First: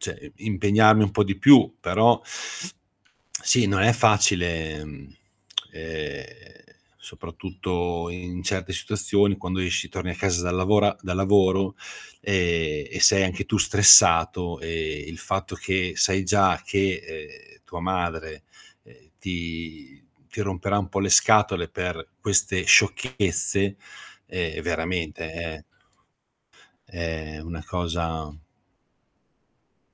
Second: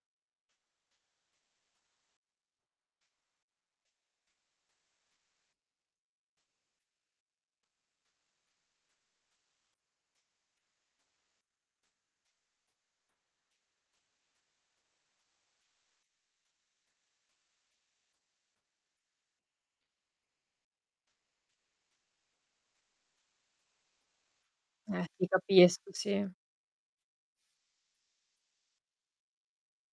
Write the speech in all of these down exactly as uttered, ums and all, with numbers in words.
ceh, ehm, impegnarmi un po' di più, però sì non è facile, mhmm, ehm, soprattutto in certe situazioni, quando esci, torni a casa dal lavora da lavoro, ehm, e sei anche tu stressato, ehm, il fatto che sai già che, ehm, tua madre, ehm, ti ti romperà un po' le scatole per queste sciocchezze, ehm, Eh, ti veramente è capisco, sì. è una cosa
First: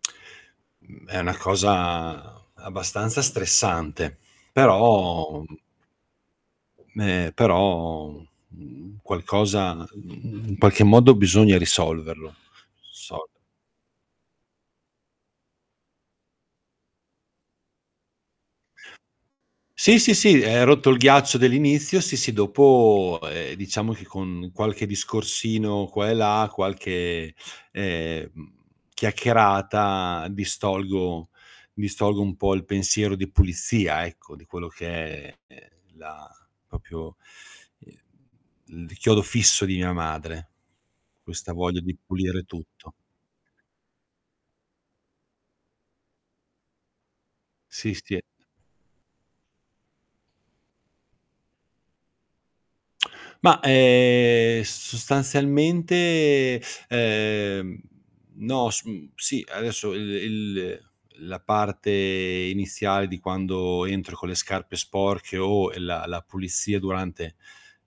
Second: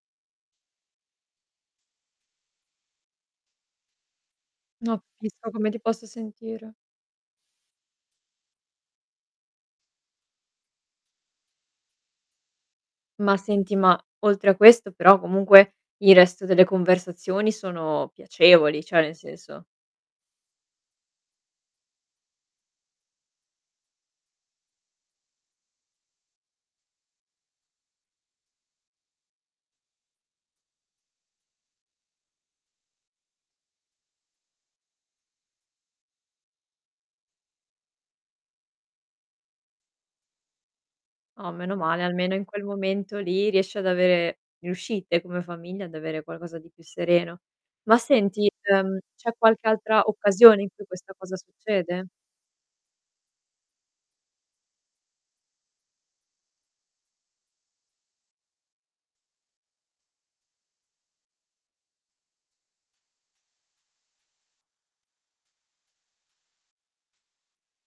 mhmm, è una cosa abbastanza stressante, No, però capisco come ti possa sentire. ehm, però, mhmm, qualcosa mhmm, in qualche modo bisogna risolverlo. So Ma senti, ma oltre a questo, però comunque il resto delle conversazioni sono piacevoli, cioè nel senso. Sì, sì, sì, ehm, rotto il ghiaccio dell'inizio, sì, sì, dopo, ehm, diciamo che con qualche discorsino qua e là, qualche, ehm, mhmm, chiacchierata, distolgo distolgo un po' il pensiero di pulizia ecco, di quello che è è la popio ehm, mhmm, l di chiodo fisso di mia madre. Oh, Questa meno voglia di male, almeno in pulire quel tutto. momento lì riesci ad avere riuscite come famiglia, ad avere qualcosa di più sereno. Sì, Ma sì, è senti, uhm, c'è qualche altra occasione in cui questa cosa succede? Ma, ehm, sostanzialmente, ehm, no sum sì, adesso il il la parte iniziale di quando entro con le scarpe sporche o la la pulizia durante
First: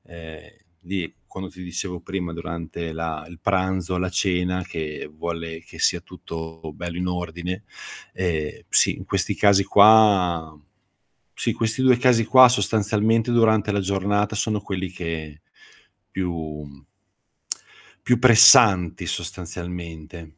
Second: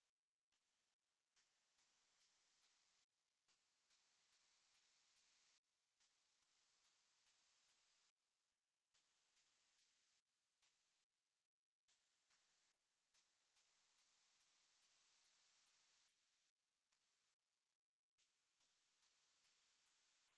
ehm, di quando ti dicevo prima, durante la il pranzo, la cena, che vuole che sia tutto bello in ordine. Ehm, sì, in questi casi qua sì, questi due casi qua, sostanzialmente, durante la giornata sono quelli che più mhmm, più pressanti sostanzialmente.